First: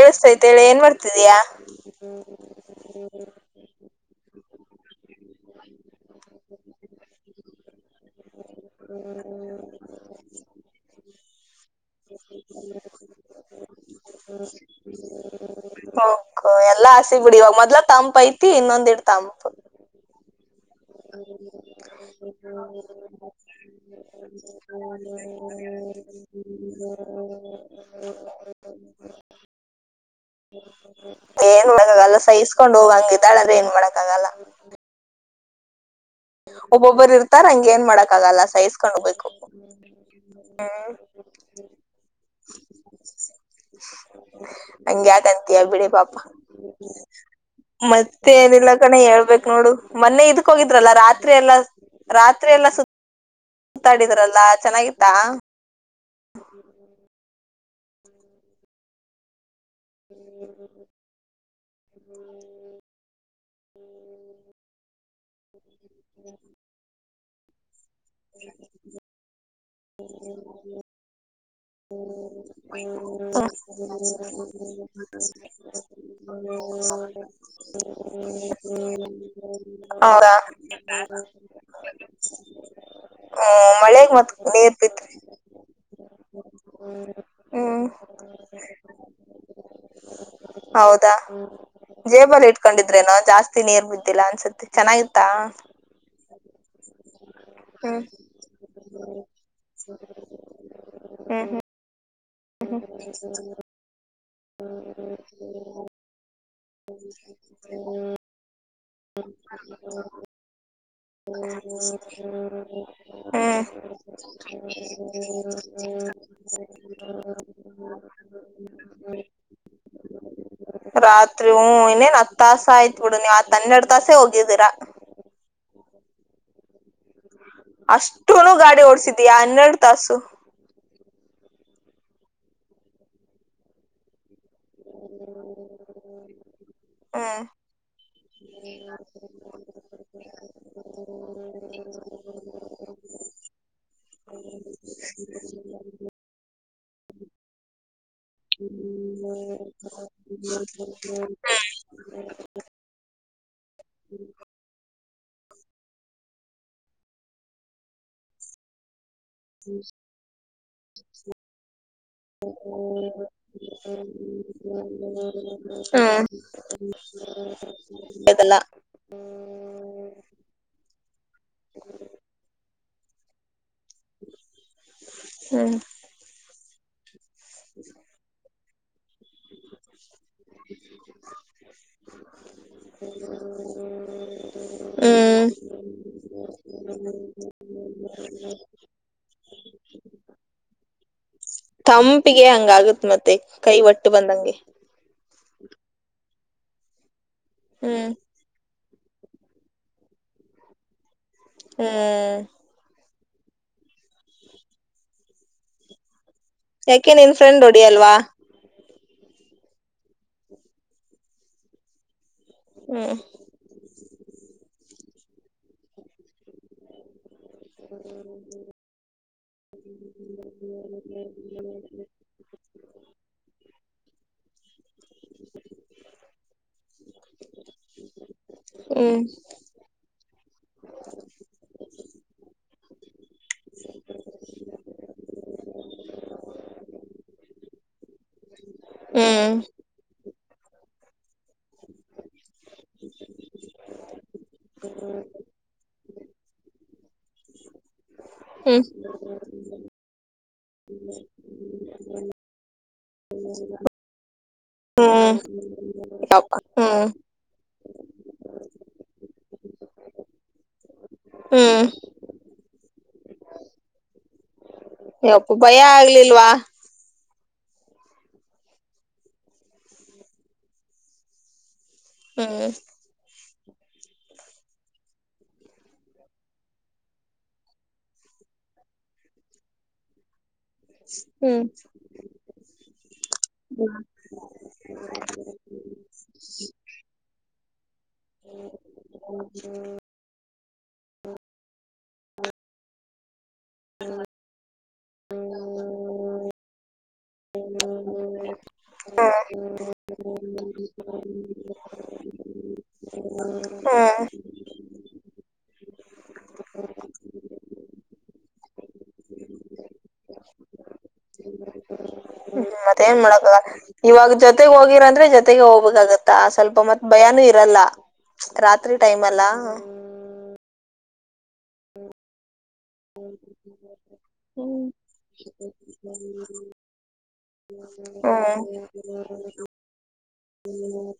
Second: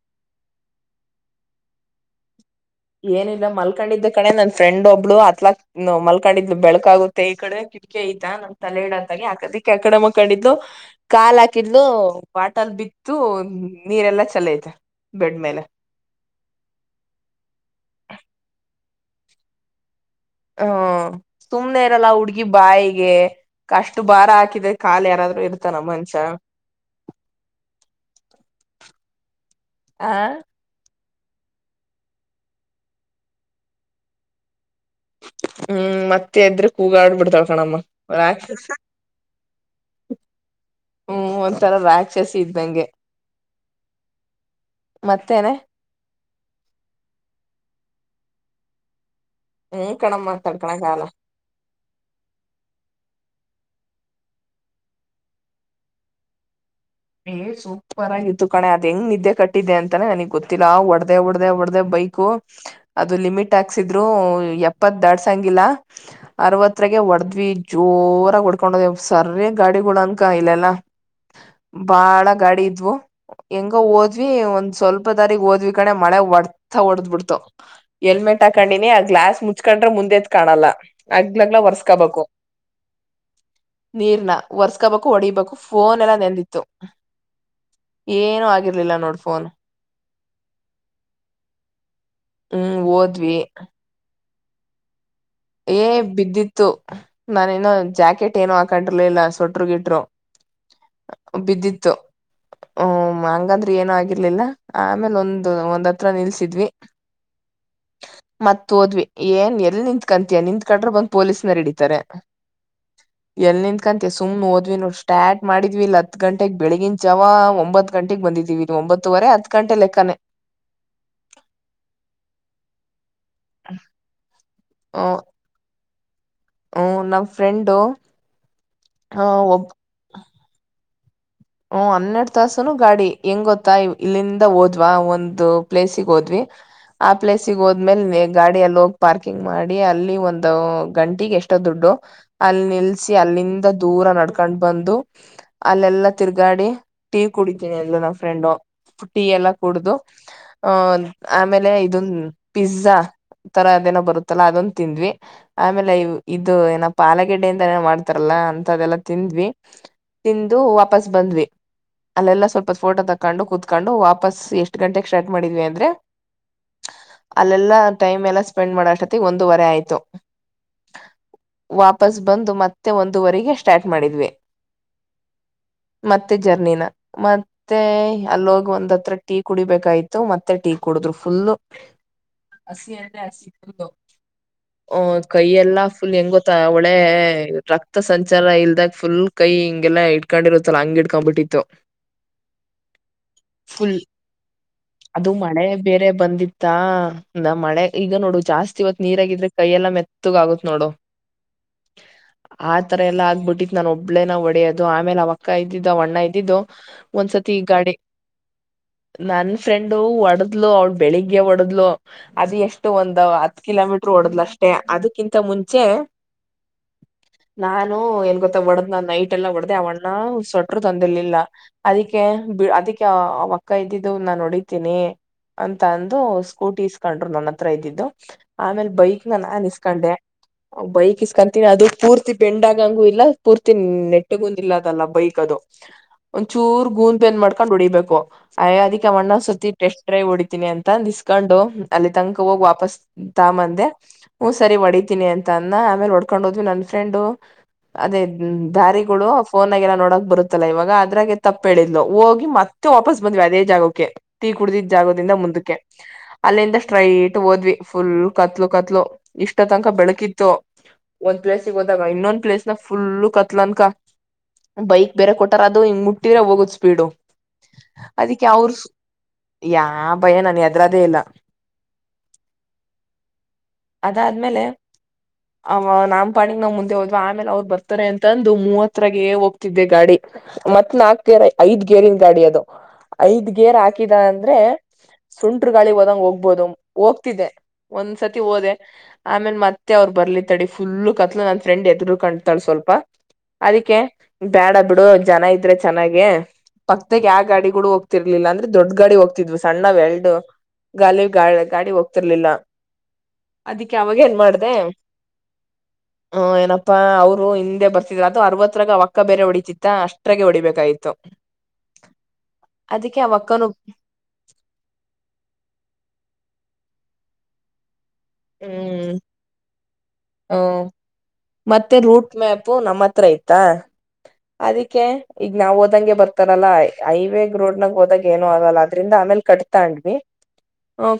ಕಸ್ತೈತ ಹೇಳಿ ಏನ್ ಬರ್ತಿದಯಾ ಏನಿಲ್ಲ ಮಲ್ಕೊಂಡಿದ್ದ ಕಡೆೆ ನನ್ ಫ್ರೆಂಡ್ ಒಬ್ಬ ಅತ್ಲಾಕ್ ಮಲ್ಕೊಂಡಿದ್ ಬೆಳಕ ಆಗುತ್ತೆ ಈ ಕಡೆ ಕಿಕಿ ಐತ ನಮ್ ತಲೆದ ಆಡೆ ಕಂಡಿದ್ದು ಹಕಲು ವಾಟಲ್ ಬಿತ್ತು ನೀರೆಲ್ಲಾ ಚಲೈತೆ ಬೆಡ್್ಮೇಲೆ ಹೋಗು ಎಲ್ಲಾ ಹಸಿ ಬಿಡಿ ಇವಾಗ ಮೊದ್ ತಂಪ್ ಐತಿ ಇನ್ನೊಂದಡ್ ತಂಪ ಹ ಸುಮ್ನೆ ಇರಲ್ಲ ಹುಡ್ಗಿ ಬಾಯಿಗೆ ಕಷ್ಟು ಭಾರ ಹಾಕಿದೆ ಕಾಲು ಯಾರಾದ್ರು ಇರ್ತಾನ ಮನ್ಷ ಹ್ಮ ಆ ಏನ್ ಮಾಡಕ್ಕ ಆಾಗಲ್ಲ ಸಹಿಸಸ್ಕೊಂಡ್ ಹೋಗಂಗ ಇದಿದ್ದಾಳ್ರೆ ಏನ್ ಮಾಡಕ್ಕ ಆಗಲ್ಲ ಹ್ಮ್ ಮತ್ತೆ ಎದ್ರ ಒಬ್ಬೊಬ್ಬರು ಕೂಗಾಡ್ ಇರ್ತಾರ ಹಂಗ ಬಿಿಡ್ತೊಳ್ಕಣಮ್ಮಾ ಏನ್ ಮಾಡಕ್ ಆಗಲ್ಲ ಸಹಿಸ್ಕೊಂಡ್ ಹೋಗ್ಬೇಕು ಹ್ಮ್ ಒಂಥರ ರಾಕ್ಷಸಿ ಇದ ನಂಗೆ ಹಂಗ ಯ್ದ ಅಂತಯ ಬಿಡಿ ಪಾಪ ಮತ್ ಏನಿಲ್ಲ ಕಣ ಹೇಳ್ಬೇಕಕ್ ನೋಡು ಹ್ಮ್ ಮೊನ್ನೆ ಕಣಮ್ಮ ತಡ್ಕಣಕ್ ಆಗಲ್ಲ ರಾತ್ರಿ ರಾತ್ರಿ ಎಲ್ಲಾ ಸ ಸುತ್ತಾಡಿದ್ರಲ್ಲ ಚೆನ್ನಾಗಿತ್ತಾ ಏ [inaudible] ಸೂಪರ್ ಆಗಿತ್ತು ಕಣೆ ಅದ ಹೆಂಗ್ ನಿದ್ದೆ ಕಟ್ಟ ಇಟ್ಟಿದೆ ಅಂತಾನ ನನಗ್ ಗೊತ್ತಿಲ್ಲ ಒಡೆದ ಹೊಡೆದ ಹೊಡದ ಬೈಕ್ು ಅದು ಲಿಮಿಟ್ ಹಾಕ್ಸಿದ್ರು ಎಡ್ಂಗಿಲ್ಲ ಅ ಒ ಜೋರಾಗ ಹೊಡ್ಕೊಂಡದ್ ಸರಿಯ ಗಾಡಿಗಳ ಅಂಕ ಇಲ್ಲಲ್ಲ ಬಾಳ ಗಾಡಿ ಇದ್ವು ಹೆಂಗ ಓದ್ವಿ ಒಂದ್ ಸ್ವಲ್ಪ ದಾರಿ ಓದ್ವಿ ಕಡೆ ಮಳೆ ಬರ್ತ ತಗಡದ್ ಬಿಡ್ತು ಎಲ್ಮೆಟ್ ಹಾಕೊಂಡಿನಿ ಆ ಗ್ಲಾಸ್ ಮುಚ್ಕೊಂಡ್ರೆ ಮುಂದೆದ ಹೌದಾ ಕಾಣಲ್ಲ ಆಗ್ಲಗ್ಲ ಒರ್ಸ್ಕೋಬೇಕು ಹ್ಮ್ ಮಳೆಗ್ ಮತ್ ನೀರ್ನ ನೀರ್ ಒರ್ಸ್ಕೋಬೇಕು ಬಿದ್ರಿ ಹೊಡಗಬೇಕು ಫೋನ್ ಎಲ್ಲ ನೆಂದಿ ಹ್ಮ್ ಏನುೂ ಆಗಿರ್ಲಿಲ್ಲ ನೋಡ್ ಫೋನ್ ಹೌದಾ ಜೇಬಲ್ ಹ್ಮ್ ಇಟ್ಕೊಂಡಿದ್ರೇನೋ ಓದ್ವಿ ಜಾಸ್ತಿ ನೀರ್ ಬಿದ್ದಿಲ್ಲ ಅನ್ಸತ್ತೆ ಚೆನ್ನಾಗಿ ಏ ಬಿದ್ದಿತ್ತು ನಾನೇನು ಜಾಕೆಟ್ ಏನು ಹಾಕೊಂಡರ್ಲ ಇಿಲ್ಲ ಸೊಟ್ರುಗಿಟ್ರು ಬಿದ್ದಿತ್ತು ಹ ಇರ್ಲಿಲ್ಲ ಆಮೇಲೆ ಒಂದು ಒಂದ್ ಹತ್ರ ನಿಲ್ಸಿದ್ವಿ ್ಮ ತೋದ್ವಿ ಏನ್ ಎಲ್ಲಿ ನಿಂತತ್ ಕಂತಿಯ ನಿಂತತ್ ಕಡ್ರೆ ಬಂತ ಎಲ್ ನಿಂತ್ಕಂತೀಯ ಹ ಹತ್ತು ಗಂಟೆಗೆ ಬೆಳಿಗಿನ ಜಾವ ಒಂಬತ್ ಗಂಟೆಗೆಗ್ ಬಂದಿದ್ದೀವಿ ನೀವು ಒಂಬತ್ತುವರೆ ಹತ್ ಗಂಟೆ ಲೆಕ್ಕನೆ ರಾತ್ರಿ ಹೂ ಇನ್ನೇನ್ ಹತ್ ತಾಸ ಆಯ್ತ್ ಬಿಡು ನೀವ್ ಆತ್ ಹನ್ನೆರಡು ತಾಸೆ ಹೋಗಿದ್ದೀರಾ ಹ ಹ ನ ಅಷ್ಟುನು ಗಾಡಿ ಓಡ್ಸಿದೀಯಾ ಹನ್ನೆರಡು ತಾಸು ಹ ಹನ್ನೆರಡ್ ತಾಸನು ಗಾಡಿ ಹೆಂಗ ಗೊತ್ತಾ ಇಲ್ಲಿಂದ ಓದ್ವಾ ಒಂದು ಪ್ಲೇಸಗ್ ಹೋದ್ವಿ ಆ ಹ್ಮ್ ಪ್ಲೇಸಿಗೆ ಹೋದ್ಮೇಲೆ ಗಾಡಿ ಎಲ್ಲಿ ಹೋಗಿ ಪಾರ್ಕಿಂಗ್ ಮಾಡಿ ಅಲ್ಲಿ ಒಂದು ಗಂಟಿಗೆ ಎಷ್ಟೊಡ್ ದು ಅಲ್ಲಿ ನಿಲ್ಲಸಿ ಅಲ್ಲಿಂದ ದೂರ ನಡ್ಕೊಂಡ್ ಬಂದು ಅಲ್ಲೆಲ್ಲ ತಿರ್ಗ ಾಡಿ ಟೀ ಕುಡಿತೀನಿ ಎಲ್ ನಮ್ಮ ಫ್ರೆಂಡು ಟೀ ಎಲ್ಲ ಕುಡು ಅಹ ಆಮೇಲೆ ಇದೊನ್ ಪಿಜ್ಜಾ ತರ ಅದೇನೋ ಬರುತ್ತಲ್ಲಾ ಅದೊಂದು ತಿಂದ್ವಿ ಆಮೇಲೆ ಇದು ಏನ ಪಲಗಡ್ಡೆಯಿಂದ ಏನೋ ಮಾಡ್ತಾರಲ್ಲ ಲ್ಲ ಅಂತ ಅದೆಲ್ಲ ತಿಂದ್ವಿ ತಿಂದು ವಾಪಸ್ ಬಂದ್ವಿ ಅಲ್ಲೆಲ್ಲ ಸ್ವಲ್ಪ ಫೋಟೋ ತಕ್ಕೊಂಡು ಕೂತ್ಕೊಂಡು ವಾಪಸ್ ಎಷ್ಟು ಗಂಟೆಗೆ ಸ್ಟರ್ಟ್ ಮಾಡಿದೀವಿ ಅಂದ್ರೆ ಹ್ಮ್ ಅಲ್ಲೆಲ್ಲಾ ಟೈಮ್ ಎಲ್ಲ ಅದಲ್ಲ ಸ್ಪೆಂಡ್ ಮಾಡತಿ ಒಂದುವರೆ ಆಯ್ತು ವಾಪಸ್ ಬಂದು ಮತ್ತೆ ಒಂದುವರೆಗೆ ಸ್ಟಾರ್ಟ್ ಮಾಡಿದ್ವೆ ಹ್ಮ್ ಮತ್ತೆ ಜರ್ನಿನ ಮತ್ತೆ ಅಲ್ಲೋಗ ಒಂದ್ತ್ರ ಟಿವ ಕುಡಿಬೇಕಾಯ್ತು ಮತ್ತೆ ಟೀ ಕುಡಿದ್ರು ಫು ಹ ಹ ಹ್ಮ್ ಕೈಯ ಎಲ್ಲಾ ಫುಲ್ ಹೆಂಗ ಗೊತ್ತ ಒಳೆ ರಕ್ತ ಸಂಚಾರ ಇಲ್ದಾಗ ಫುಲ್ ಕೈ ಹಂಗೆಲ್ಲ ಇಕೊಂಡಿರುತ್ತಲ್ಲ ಹಂಗ್ ಇಟ್ಕೊ್ ಬಿಟ್ಟತ್ತು ತಂಪಿಗೆ ಹಂಗ ಆಗತ್ ಮತ್ತೆ ಕೈ ಫುಲ್ ಒಟ್ಟು ಬಂದಂಗೆ ಅದು ಮಳೆ ಬೇರೆ ಬಂದಿತ್ತಾ ನ ಮಳೆ ಹ್ಮ್ ಈಗ ನೋಡು ಜಾಸ್ತಿ ಇತ್ತು ನೀರಗಿದ್ರೆ ಕೈಯ ಎಲ್ಲ ಮೆತ್ತಗ ಆಗತ್ ನೋಡು ಹ್ಮ್ ಆ ತರ ಎಲ್ಲ ಬ ಬಿಟ್ಟಿತ್ ನಾನನ್ ಒಬ್ಳೇನ ಒಡೆಯೋದು ಆಮೇಲೆ ಅವಕ್ಕ ಇದ್ದಿದ್ದ ಅವಣ್ಣಯ್ ಇದು ಯಾಕೆ ನಿನ್ ಒಂದ್ಸತಿ ಈ ಫ್ರೆಂಡ್ ಗಾಡಿ ಹೊಡಿಯಲ್ವಾ ನನ್ ಫ್ರೆಂಡು ಒಡದ್ಲು ಅವಳ ಬೆಳಿಗ್ಗೆ ಒಡದ್ಲು ಅದು ಎಷ್ಟು ಹ್ಮ್ ಒಂದ ಹತ್ ಕಿಲೋಮೀಟರ್ ಓಡದ್ಲಷ್ಟೇ ಅದಕ್ಕಿಂತ ಮುಂಚೆ ನಾನು ಏನ್ ಗೊತ್ತ ಒಡದ್ ನ ನೈಟ್ ಎಲ್ಲ ಒಡ್ದ ಅವ ಹ ಸೊಟ್ರು ತೊಂದಿರ್ಲಿಲ್ಲ ಅದಕ್ಕೆ ಅದಕ್ಕೆ ಕೈ್ದಿದ್ದು ನಾ ಹೊಡಿತೀನಿ ಅಂತ ಅಂದು ಸ್ಕೂಟಿ ಇಸ್ಕೊಂಡ್ರು ನನ್ನ ಹತ್ರ ಇದ್ದಿದ್ದು ಆಮೇಲ್ ಹ್ಮ್ ಬೈಕ್ ನ ನಾನ್ ಇಸ್ಕೊಂಡೆ ಬೈಕ್ ಇಸ್ಕತೀನಿ ಅದು ಪೂರ್ತಿ ಬೆಂಡಗಂಗು ಇಲ್ಲ ಪೂರ್ತಿ ನೆಟ್ಟಗು ಇಲ್ಲದಲ್ಲ ಬೈಕ್ ಅದು ಒಂದ್ಚೂರ್ ಗೂಂದ್ಪೇನ್ ಮಾಡ್ಕೊಂಡ್ ಹೊಡಿಬೇಕು ಅಯ ಅಿಕ ಮಣ್ಣ ಹ್ಮ್ ಸರ್ತಿ ಟೆಸ್ಟ್ರೈ ಹೊಡಿತೀನಿ ಅಂತ ಅಂದಿಸ್ ಕಂಡು ಅಲ್ಲಿ ತನಕ್ ಹೋಗಿ ವಾಪಸ್ ತ ಮಂದೆ ಹ್ಮಞ ಸರಿ ಹೊಡಿತೀನಿ ಅಂತ ಅನ್ನ ಆಮೇಲೆ ಹೊಡ್ಕೊಂಡ್ ಹೋದ್ವಿ ನನ್ ಫ್ರೆಂಡು ಅದೇ ಹ್ಮ್ ದಾರಿಗಳು ಫೋನ್ಾಗೆಲ್ಲ ನೋಡಕ್ ಬರುತ್ತಲ್ಲ ಇವಾಗ ಅದ್ರಾಗೆ ತಪ್ಪ ಹೇಳಿದ್ಲು ಹೋಗಿ ಮತ್ತ ವಾಪಸ್ ಬಂದ್ವಿ ಅದೇ ಜಾಗಕ್ಕೆ ತೀ ಕುಡಿದ ಜಾಗದಿಂದ ಹ್ಮ್ ಮುಂದಕ್ಕೆ ಯಪ್ಪ ಅಲ್ಲಿಂದ ಹ್ಮ್ ಸ್ಟ್ರೈಟ್ ಓದ್ವಿ ಫುಲ್ ಕತ್ಲು ಕತ್ಲು ಇಷ್ಟ ತನಕ ಬೆಳಕಿತ್ತು ಒಂದ್ ಪ್ಲೇಸ್ಿಗೆ ಹ್ಮ್ ಹೋದಾಗ ಇನ್ನೊಂದ್ ಪ್ಲೇಸ್ ಫುಲ್ಲ ಕತ್ಲನ್ಕ ಬೈಕ್ ಬೇರೆ ಯಪ್ಪ ಕೊಟಾರ ಭಯ ಅದು ಹಿಂಗ ಮುಟ್ಟಿದ್ರ ಆಗ್ಲಿಲ್ವಾ ಹೋಗದ್ ಸ್ಪೀಡು ಅದಿಕ್ಕೆ ಅವಾವರು ಯಾ ಭಯ ನನ್ ಹೆದ್ರದೇ ಇಲ್ಲ ಹಾ ಅದಾದ್ಮೇಲೆ ಅವ ನಾಾಮಪಾಣಿಗ್ ನಾವ್ ಮುಂದೆ ಹೋದ್ವ ಆಮೇಲೆ ಅವ್ರು ಬರ್ತಾರೆ ಅಂತಂದು ಮೂವತ್ ಹತ್ರಾಗ ಹೋಗ್ತಿದ್ದೆ ಗಾಡಿ ಮತ್ ನಾಕ್ು ಗೇರ್ ಹ್ಮ್ ಐದ್ ಗೇರಿನ್ ಗಾಡಿ ಅದು ಐದ್ ಗೇರ್ ಹಾಕಿದ ಅಂದ್ರೆ ಸುಂಟ್ರ ಗಾಳಿಗೆ ಹೋದಂಗ ಹೋಗ್ಬೋದು ಹೋಗ್ತಿದ್ದೆ ಒಂದ್ಸತಿ ಹೋದೆ ಆಮೇಲೆ ಮತ್ತೆ ಅವ್ರು ಬರ್ಲಿತ್ತಡಿ ಫುಲ್ು ಕತ್ಲು ನನ್ ಫ್ರೆಂಡ್ ಎತ್ತ ರು ಕಾಣ್ತಾಳ ಸ್ವಲ್ಪ ಅದಕ್ಕೆ ಬೇಡ ಬಿಡು ಜನ ಇದ್ರೆ ಚೆನ್ನಾಗ ಪಕ್ಕಾಗ ಆ ಗಾಡಿ ಕೂ ಹೋಗ್ತ ತಿರ್ಲಿಲ್ಲ ಅಂದ್ರೆ ದೊಡ್ಡ ಗಾಡಿ ಹ್ಮ್ ಹೋಗ್ತಿದ್ವಿ ಸಣ್ಣ ಎಲ್ಡು ಗಾಲ ಗಾ ಗಾಡಿ ಹೋಗ್ತಿರ್ಲಿಲ್ಲ ಅದಿಕ್ಕೆ ಅವಾಗ ಹ್ಮ್ ಏನ್ ಮಾಡ್ದ ಹ್ಮ ಏನಪ್ಪಾ ಅವರು ಹಿಂದೆ ಬರ್ತಿದ್ರ ಅರವತ್ತರಗ ಒಕ್ಕ ಬೇರೆ ಹೊಡತಿತ್ತ ಅಷ್ಟ್ರಗೆ ಹೊಡಿಬೇಕಾಯ್ತು ಮತ್ತ ಏನ್ ಮಾಡಕ ಇವಾಗ ಜೊತೆಗ್ ಹೋಗಿರಂದ್ರೆ ಜೊತೆಗೆ ಹೋಗ್ಬೇಕಾಗತ್ತಾ ಸ್ವಲ್ಪ ಮತ್ ಭಯಾನೂ ಇರಲ್ಲ ರಾತ್ರಿ ಹ್ಮ್ ಟೈಮ್ ಅಲ್ಲ ಹ್ಮ್ ಮತ್ತೆ ರೂಟ್ ಮ್ಯಾಪು ನಮ್ಮ ಹತ್ರ ಆಯತಾ ಅದಕ್ಕೆ ಈಗ ನಾವ್ ಓದಂಗೆ ಬರ್ತಾರಲ್ಲಾ ಹೈವೇ ರೋಡ್ನಾಗ ಹೋದಾಗ ಏನು ಹ್ಮ್ ಆಗಲ್ಲ ಅದ್ರಿಂದ ಆಮೇಲೆ ಕಟ್ತೊಂಡ್ವಿ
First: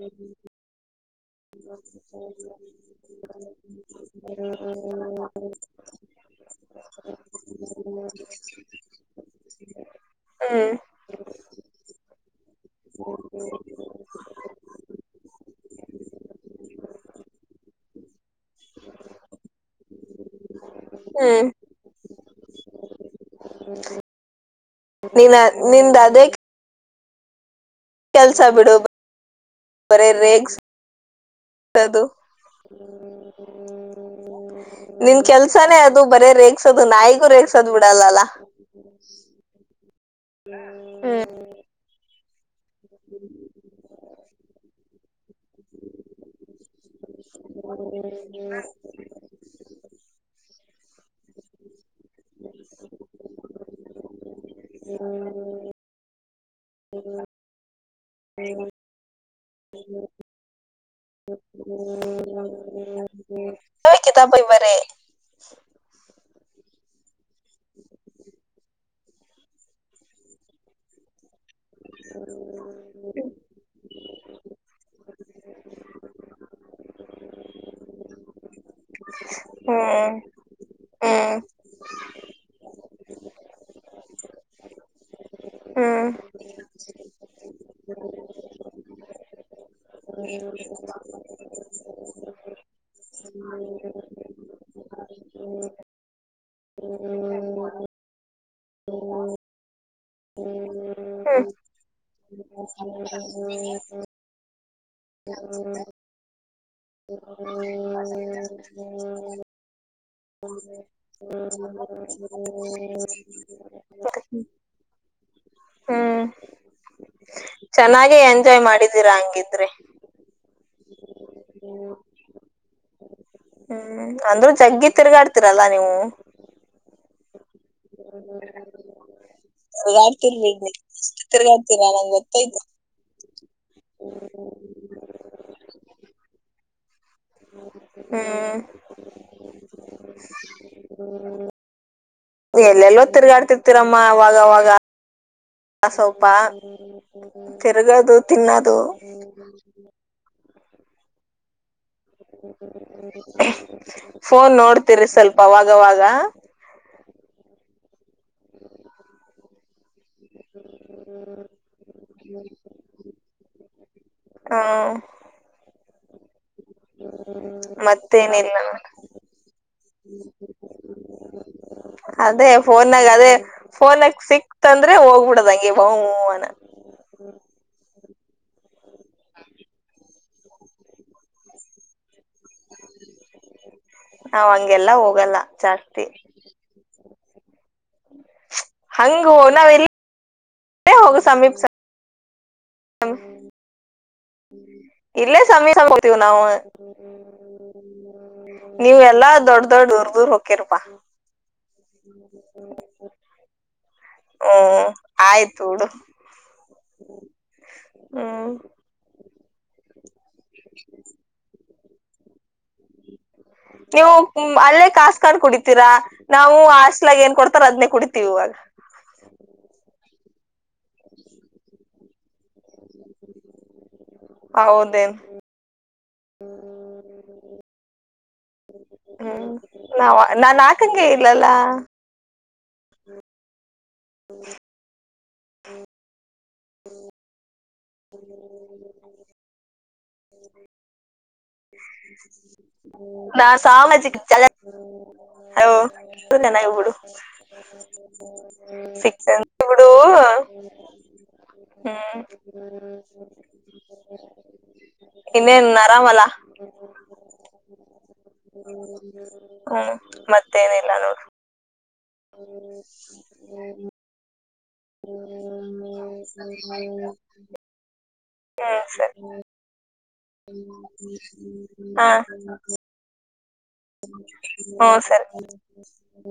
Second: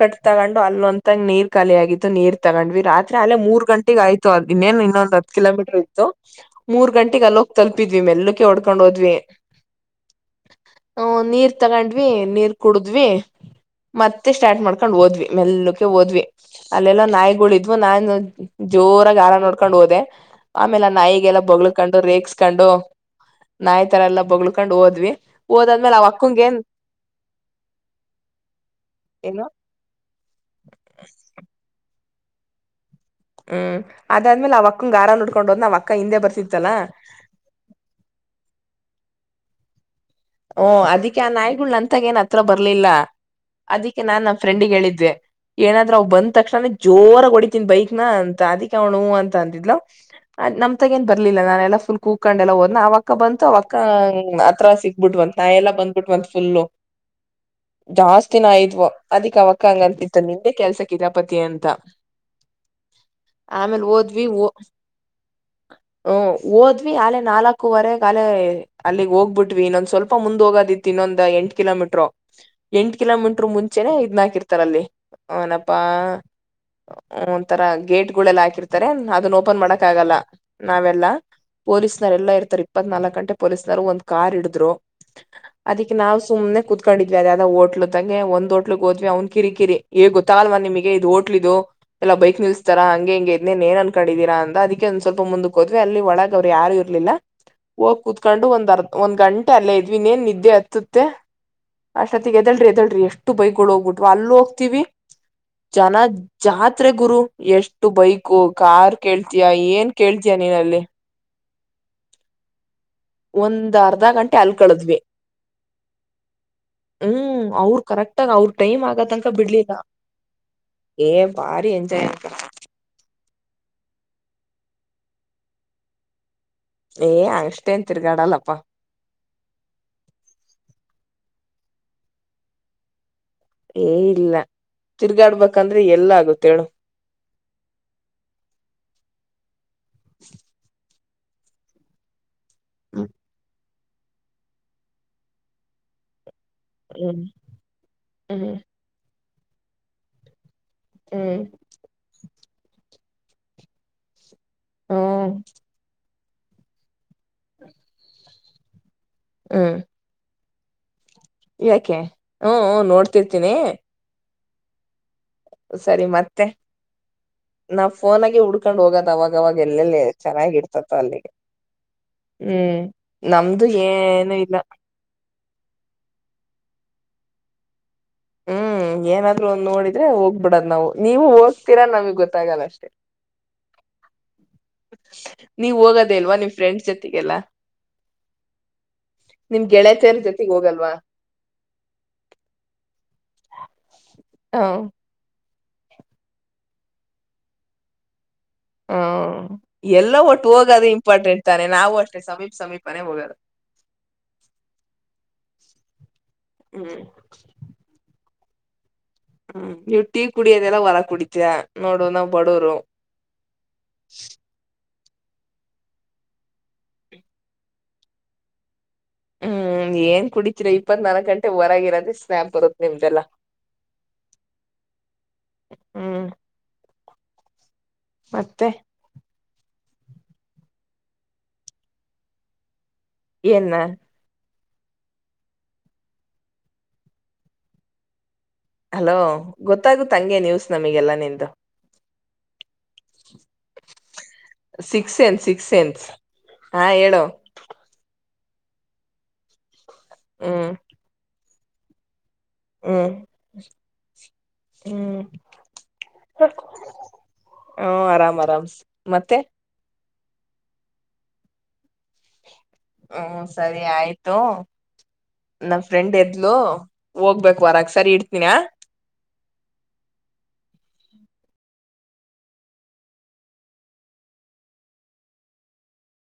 ಕಟ್ ತಗೊಂಡು ಅಲ್ಲಿಂಗ ನೀರ್ ಖಾಲಿ ಆಗ ನೀರ್ ತಗೊಂಡ್ವಿ ರಾತ್ರಿ ಅಲ್ಲೇ ಮೂರ್ ಗಂಟೆಗೆ ಆಯತು ಇನ್ನೇನ್ ಇನ್ನೊಂದು ಹತ್ತು ಕಿಲೋಮೀಟರ್ ಇತ್ತು ಮೂರ್ ಗಂಟೆ ಗಂಟಿಗೆ ಅಲ್ಲೋಗ ತಲ್ಪಿದ್ವಿ ಮೆಲ್ಲಕೆ ಹೊಡ್ಕೊಂಡ್ ಹೋದ್ವಿ ಹ್ಮ್ ಹ ನೀರ್ ತಗೊಂಡ್ವಿ ನೀರ್ ಕುಡಿದ್ವಿ ಮತ್ತೆ ಸ್ಟಾರ್ಟ್ ಮಾಡ್ಕೊಂಡ್ ಓದ್ವಿ ಮೆಲ್ಲಕೆ ಓದ್ವಿ ಅಲ್ಲೆಲ್ಲಾ ನಾಯಿಗಳಿದ್ವು ನಾನ್ ಜೋರಾಗಿ ಆಾರ ನೋಡ್ಕೊಂಡ್ ಹೋದೆ ಆಮೇಲೆ ನಾಯಿಗೆಲ್ಲಾ ಹ್ಮ್ ಬಳ್ಕೊಂಡು ರೇಕ್ಸ್ಕೊಂಡು ನಾಯಿ ತರ ಎಲ್ಲಾ ಬಳ್ಕು ಕಕೊಂಡ್ ಹೋದ್ವಿ ನೀನ್ ಓದಾದ್ಮೇಲೆ ನಿಂದ ಅವ ಅದೇ ಅಕ್ಕಂಗ ಏನ್ ಕೆಲ್ಸ ಬಿಡು ಏನು ಬರೇ ರೇಗ್ದು [inaudible] ಹ್ಮ್ ಅದಾದ್ಮೇಲೆ ಅವ ಅಕ್ಕಂಗ ಗಾರ ನಿನ್ ಉಡ್ಕೊಂಡ್ ಹೋದ್ನ ಅವ್ ಕೆಲ್ಸಾನೇ ಅಕ್ಕ ಅದು ಹಿಂದೆ ಬರೇ ಬರ್ತಿತ್ತಲ್ಲ ರೇಗ್ಸೋದು ಹ ಓ ಅದಿಕ್ಕೆ ಆ ನಾಯಿಗಳ ಅಂತಾಗ ಏನ ತ್ರ ಬರ್ಲಿಲ್ಲ ಅದಕ್ಕೆ ನಾನ್ ನಮ್ಮ ಫ್ರೆಂಡ್ಗೆ ಹೇಳಿದ್ದೆ ಏನಾದ್ರ ಅವವು ಬಂದ ತಕ್ಷಣ ಜೋರ ಹೊಡಿತನ್ ಬೈಕ್ನ ಅಂತ ಅದಕ್ಕೆ ಅವನು ಅಂತ ಅಂತಿದ್ಲ ನಮ ಏನ್ ಬರ್ಲಿಲ್ಲ ನಾನೆಲ್ಲಾ ಫುಲ್ ಕೂಕೊಂಡ ಎಲ್ಲಾ ಹೋದ್ ಆ ಅವಕ್ಕ ಬಂತು ಅವಕ್ಕ ಆ ಸಿ ಬಿಟ್ವಂತ ನಾಯ ಎಲ್ಲ ಬಂದ್ಬಿಟ್ ಒ ಫುಲ್ಲ ಜಾಸ್ತಿ ನ ಇದ್ವ ಅದಿಕ್ ಅವಕ್ಕ ಹಂಗ ಅನ್ತಿತ್ತು ನಿಂದೆ ಕೆಲ್ಸಕ್ದಪತಿ ಅಂತ ಆಮೇಲೆ ಓದ್ವಿ ಕಿತಾಬೈ ಬರೇ ಹ್ಮ ಓದ್ವಿ ಆಲೆ ನಾಲ್ಕುವರೆ ಕಾಲೇ ಅಲ್ಲಿಗ್ ಹೋಗ್ಬಿಟ್ಇನ್ನೊಂದ್ ಸ್ವಲ್ಪ ಮುಂದ್ ಹೋಗೋದಿತ್ತ ಇನ್ನೊಂದ್ ಎಂಟ ಕಿಲೋಮೀಟರು ಎಂಟು ಕಿಲೋಮೀಟ್ರ ಮುಂಚೆನೆ ಇದ್ ಹಾಕಿರ್ತಾರ ಅಲ್ಲಿ ಅವನಪಾ ಒಂಥರಾ ಗೇಟ್ ಗಳೆಲ್ಲ ಹಾಕಿರ್ತಾರೆ ಅದನ್ ಓಪನ್ ಮಾಡಕ್ ಹ್ಮ್ ಆಗಲ್ಲ ನಾವೆಲ್ಲ ಹ್ಮ್ ಪೋ ಎಲ್ಲ ಇರ್ತಾರೆ ಇಪ್ಪತಲ್ಕ ಗಂಟೆ ಪೊಲೀಸ್ನರು ಒಂದಂದು ಕಾರ್ಡ್ರು ಅದಿಕ್ ಹ್ಮ್ ನಾವವು ಸುಮ್ನೆ ಕುತ್ಕೊಂಡಿದ್ವಿ ಅದ ಯಾವ್ದ ಹೋಟ್ಲುದಾಗೆ ಒಂದ್ ಹೋಟ್ಲಹೋದ್ವಿ ಅವ್ನ್ ಕಿರಿ ಕಿರಿ ಗೊತ್ತಾ ಅಲ್ವಾ ನಿಮಗೆ ಇದು ಹೋಟ್ಲ್ ಇದು ಎಲ್ಲ ಬೈಕ್ ನಿಲ್ಸ್ ಹಂಗೆಮಗೆ ಇದ್ನ್ ಏನ್ ಕಡಿದೀರ ಅದಕ್ಕೆ ಒಂದ ಸ್ವಲ್ಪ ಮುಂದ ಹೋದ್ವಿ ಅ ಒಳಗ ಅವರು ಯಾರು ಇರ್ಲಿ ಹ್ಮ ಹೋಗ್ ಕೂತ್ಕೊಂಡು ಒಂದ್ ಅರ್ಧ ಒಂದ್ ಗಂಟೆ ಅಲ್ಲೇ ಇದ್ವಿನ್ನ್ ನಿದ್ದೆ ಎತ್ತುತ್ತೆ ಹ್ಮ್ ಅಷ್ಟೊತ್ತಿಗೆ ಎದಲ್ರಿ ಎದಲ್ ಎಷ್ಟು ಬೈಗಳು ಹೋಗ್ಬಿಟ್ವಾ ಅಲ್ಲೂ ಹೋಗ್ತಿವಿ ಜನ ಜಾತ್ರೆ ಗುರು ಎಷ್ಟು ಬೈಕು ಕಾರ್ ಕೇಳ್ತಯ ಏನ್ ಕೇಳ್ತಯ ಹ ಒಂದ್ ಅರ್ಧ ಗಂಟೆ ಅಲ್ ಕಳದ್ವಿ ಹ್ಮ್ ಹ್ಮ್ ಅವ್ರರು ಚೆನ್ನಾಗೆ ಕರೆಕ್ಟಗ ಅವ್ರ ಎಂಜಾಯ್ ಟೈಮ್ ಮಾಡಿದೀರಾ ಆಗತನಕ ಹಂಗಿದ್ರೆ ಬಿಡ್ಲಿಲ್ಲ ಏ ಬಾರಿ ಎಜಾಯ್ ಆತ ಹ್ಮ್ ಅಂದ್ರೂ ಜಗ್ಗಿ ತಿರ್ಗಾಡ್ತಿರಲ್ಲಾ ನೀವು ಏ ಅಷ್ಟೇನ್ ತಿರ್ಗಾಡಲ್ಲಪ್ಪ ಆಡ್ತಿರ್ ಇ ತಿರ್ಗಾಡ್ತೀರಾ ನಂಗ್ ಗೊತ್ತಾಯ್ತು ಏ ಇಲ್ಲ ತಿರ್ಗಾಡ್ಬೇಕಂದ್ರೆ ಎಲ್ಲ ಆಗುತ್ತ ಹೇಳು ಹ್ಮ್ [inaudible] ಹ್ಮ್ ಎಲ್ಲೆಲ್ಲೋ ತಿರ್ಗಾಡ್ತಿ ಹತ್ತಿರಮ್ಮ ಆಗವಾಗಸವಪ ಹ್ಮ್ ತಿರಗದು ಹ್ಮ್ ತಿನ್ನೋದು ಹ್ಮ್ ಫೋನ್ ನೋಡ್ತೀರಿ ಹ್ಮ್ ಸ್ವಲ್ಪ ಅವಾಗವಾಗ ಹ ಹ್ಮ ಯಾಕೆ ಹ್ಮ್ ನೋಡ್ತಿರ್ತೀನಿ ಹಾ ಸರಿ ಮತ್ತೆ ನಾವ್ ಫೋನ್ ಆಗಿ ಮತ್ತೇನಿಲ್ಲ ಉಡ್ಕೊಂಡ್ ಹೋಗೋದ ಅವಾಗವಾಗ ಎಲ್ಲೆಲ್ಲಿ ಚೆನ್ನಾಗಿ ಇರ್ತತ್ತು ಅಲ್ಲಿಗೆ ಅದೇ ಹ್ಮ್ ಫೋನ್ಗ ಅದೇ ನಮ್ದು ಫೋನ್ಗ ಏನು ಇಲ್ಲ ಸಿಕ್ತ ಅಂದ್ರೆ ಹೋಗ್ಬಿಡದಂಗ ಹಗೆಣ ಹ್ಮ ಹ್ಮ್ ಏನಾದ್ರು ಒ ನೋಡಿದ್ರೆ ಹೋಗ್ಬಿಡದ್ ನಾವು ನೀವು ಹೋಗ್ತೀರಾ ನಮಗ್ ಗೊತ್ತಾಗಲ್ಲ ಅಷ್ಟೇ ನಾವ್ ಹಂಗೆಲ್ಲ ಹೋಗಲ್ಲ ಜಾಸ್ತಿ ಗಗೆಲ್ಲ ಹಂಗ ನಿಮ್ ನಾವ್ ಗೆಳೆತಿಯರ ಜೊತೆಗೆ ಹೋಗಲ್ವಾ ಹ ಇಲ್ಲ ಸಮಯ ತಿ ನವು [inaudible] ಹ್ಮ ಎಲ್ಲ ಒಟ್ಟು ಹೋಕಿರಪಾ ಹೋಗದ ಇಂಪಾರ್ಟೆಂಟ್ ತಾನೆ ನಾವು ಅಷ್ಟೇ ಸಮೀಪ ಸಮೀಪನೇ ಹೋಗದು [inaudible] ಹಓ ಆಯ್ತು ಡು ಹ್ಮ್ ಹ್ಮ್ ಹ್ಮ್ ನೀವು ಟೀ ಕುಡಿಯದೆಲ್ಲ ಹೊರ ಕುಡಿತಿಯ ನೋಡು ನ ಬ ನೀವು ಅಲ್ಲೇ ಕಸ್ ಕಂಡ್ ಕುಡಿತೀರಾ ನಾವು ಆಸ್ಟ್ಲಾಗ ಏನ್ ಕೊಡ್ತಾರ ಅದನ್ನೇ ಕುಡಿತೀವಿ ಇವಾಗ ಹ್ಮ್ ಏನ್ ಕುಡಿತರಿ ಇಪ್ಪತ್ತ್ನಾಾಲ್ಕಕ್ ಗಂಟೆ ಹೊರಗೆ ಇರದೆ ಸ್ನ್ಯಪ್ ಬರುತ್ತತ್ ನಿಮ್ದೆಲ್ಲ ಹೌದನ್ ಹ್ಮ್ ಮತ್ತೆ ನ ನಾ ಆಕಂಗೆ ಇಲ್ಲಲ್ಲ ಏನ್ ನಾ ಹ್ಮ ಹಲೋ ಗೊತ್ತಾಗುತ್ತ ಹಂಗೆ ನ್ಯೂಸ್ ನಮಗೆಲ್ಲ ನೀ ನಾ ಸಾವ ಚ [unintelligible] ಸಿಕ್ಸ್ ಸೆನ್ಸ್ ಹಾಗ ಸಿಕ್ಸ್ ಸೆನ್ಸ್ ಹಾ ಹೇಳು ಬಿಡು ಹ್ಮ್ ಹ್ಮ ಹ್ಮ್ ಹ್ಮ ಹ್ಮ್ ಇನ್ನೇ ನರಾಮಲ ಹ್ಮ ಆರಾಮ್ ಆರಾಮ್ ಮತ್ತೆ ಹ್ಮ್ ಮತ್ತೇನಿಲ್ಲ ನೋಡು ಹ್ಮ ಸರಿ ಆಯ್ತು ನಮ್ ಫ್ರೆಂಡ್ ಎದ್ಲು ಹೋಗ್ಬೇಕು ವರಕ್ ಸರಿ ಇಡ್ತ ಹ್ಮರಿ ಹ ಹ್ಮ ಸರಿ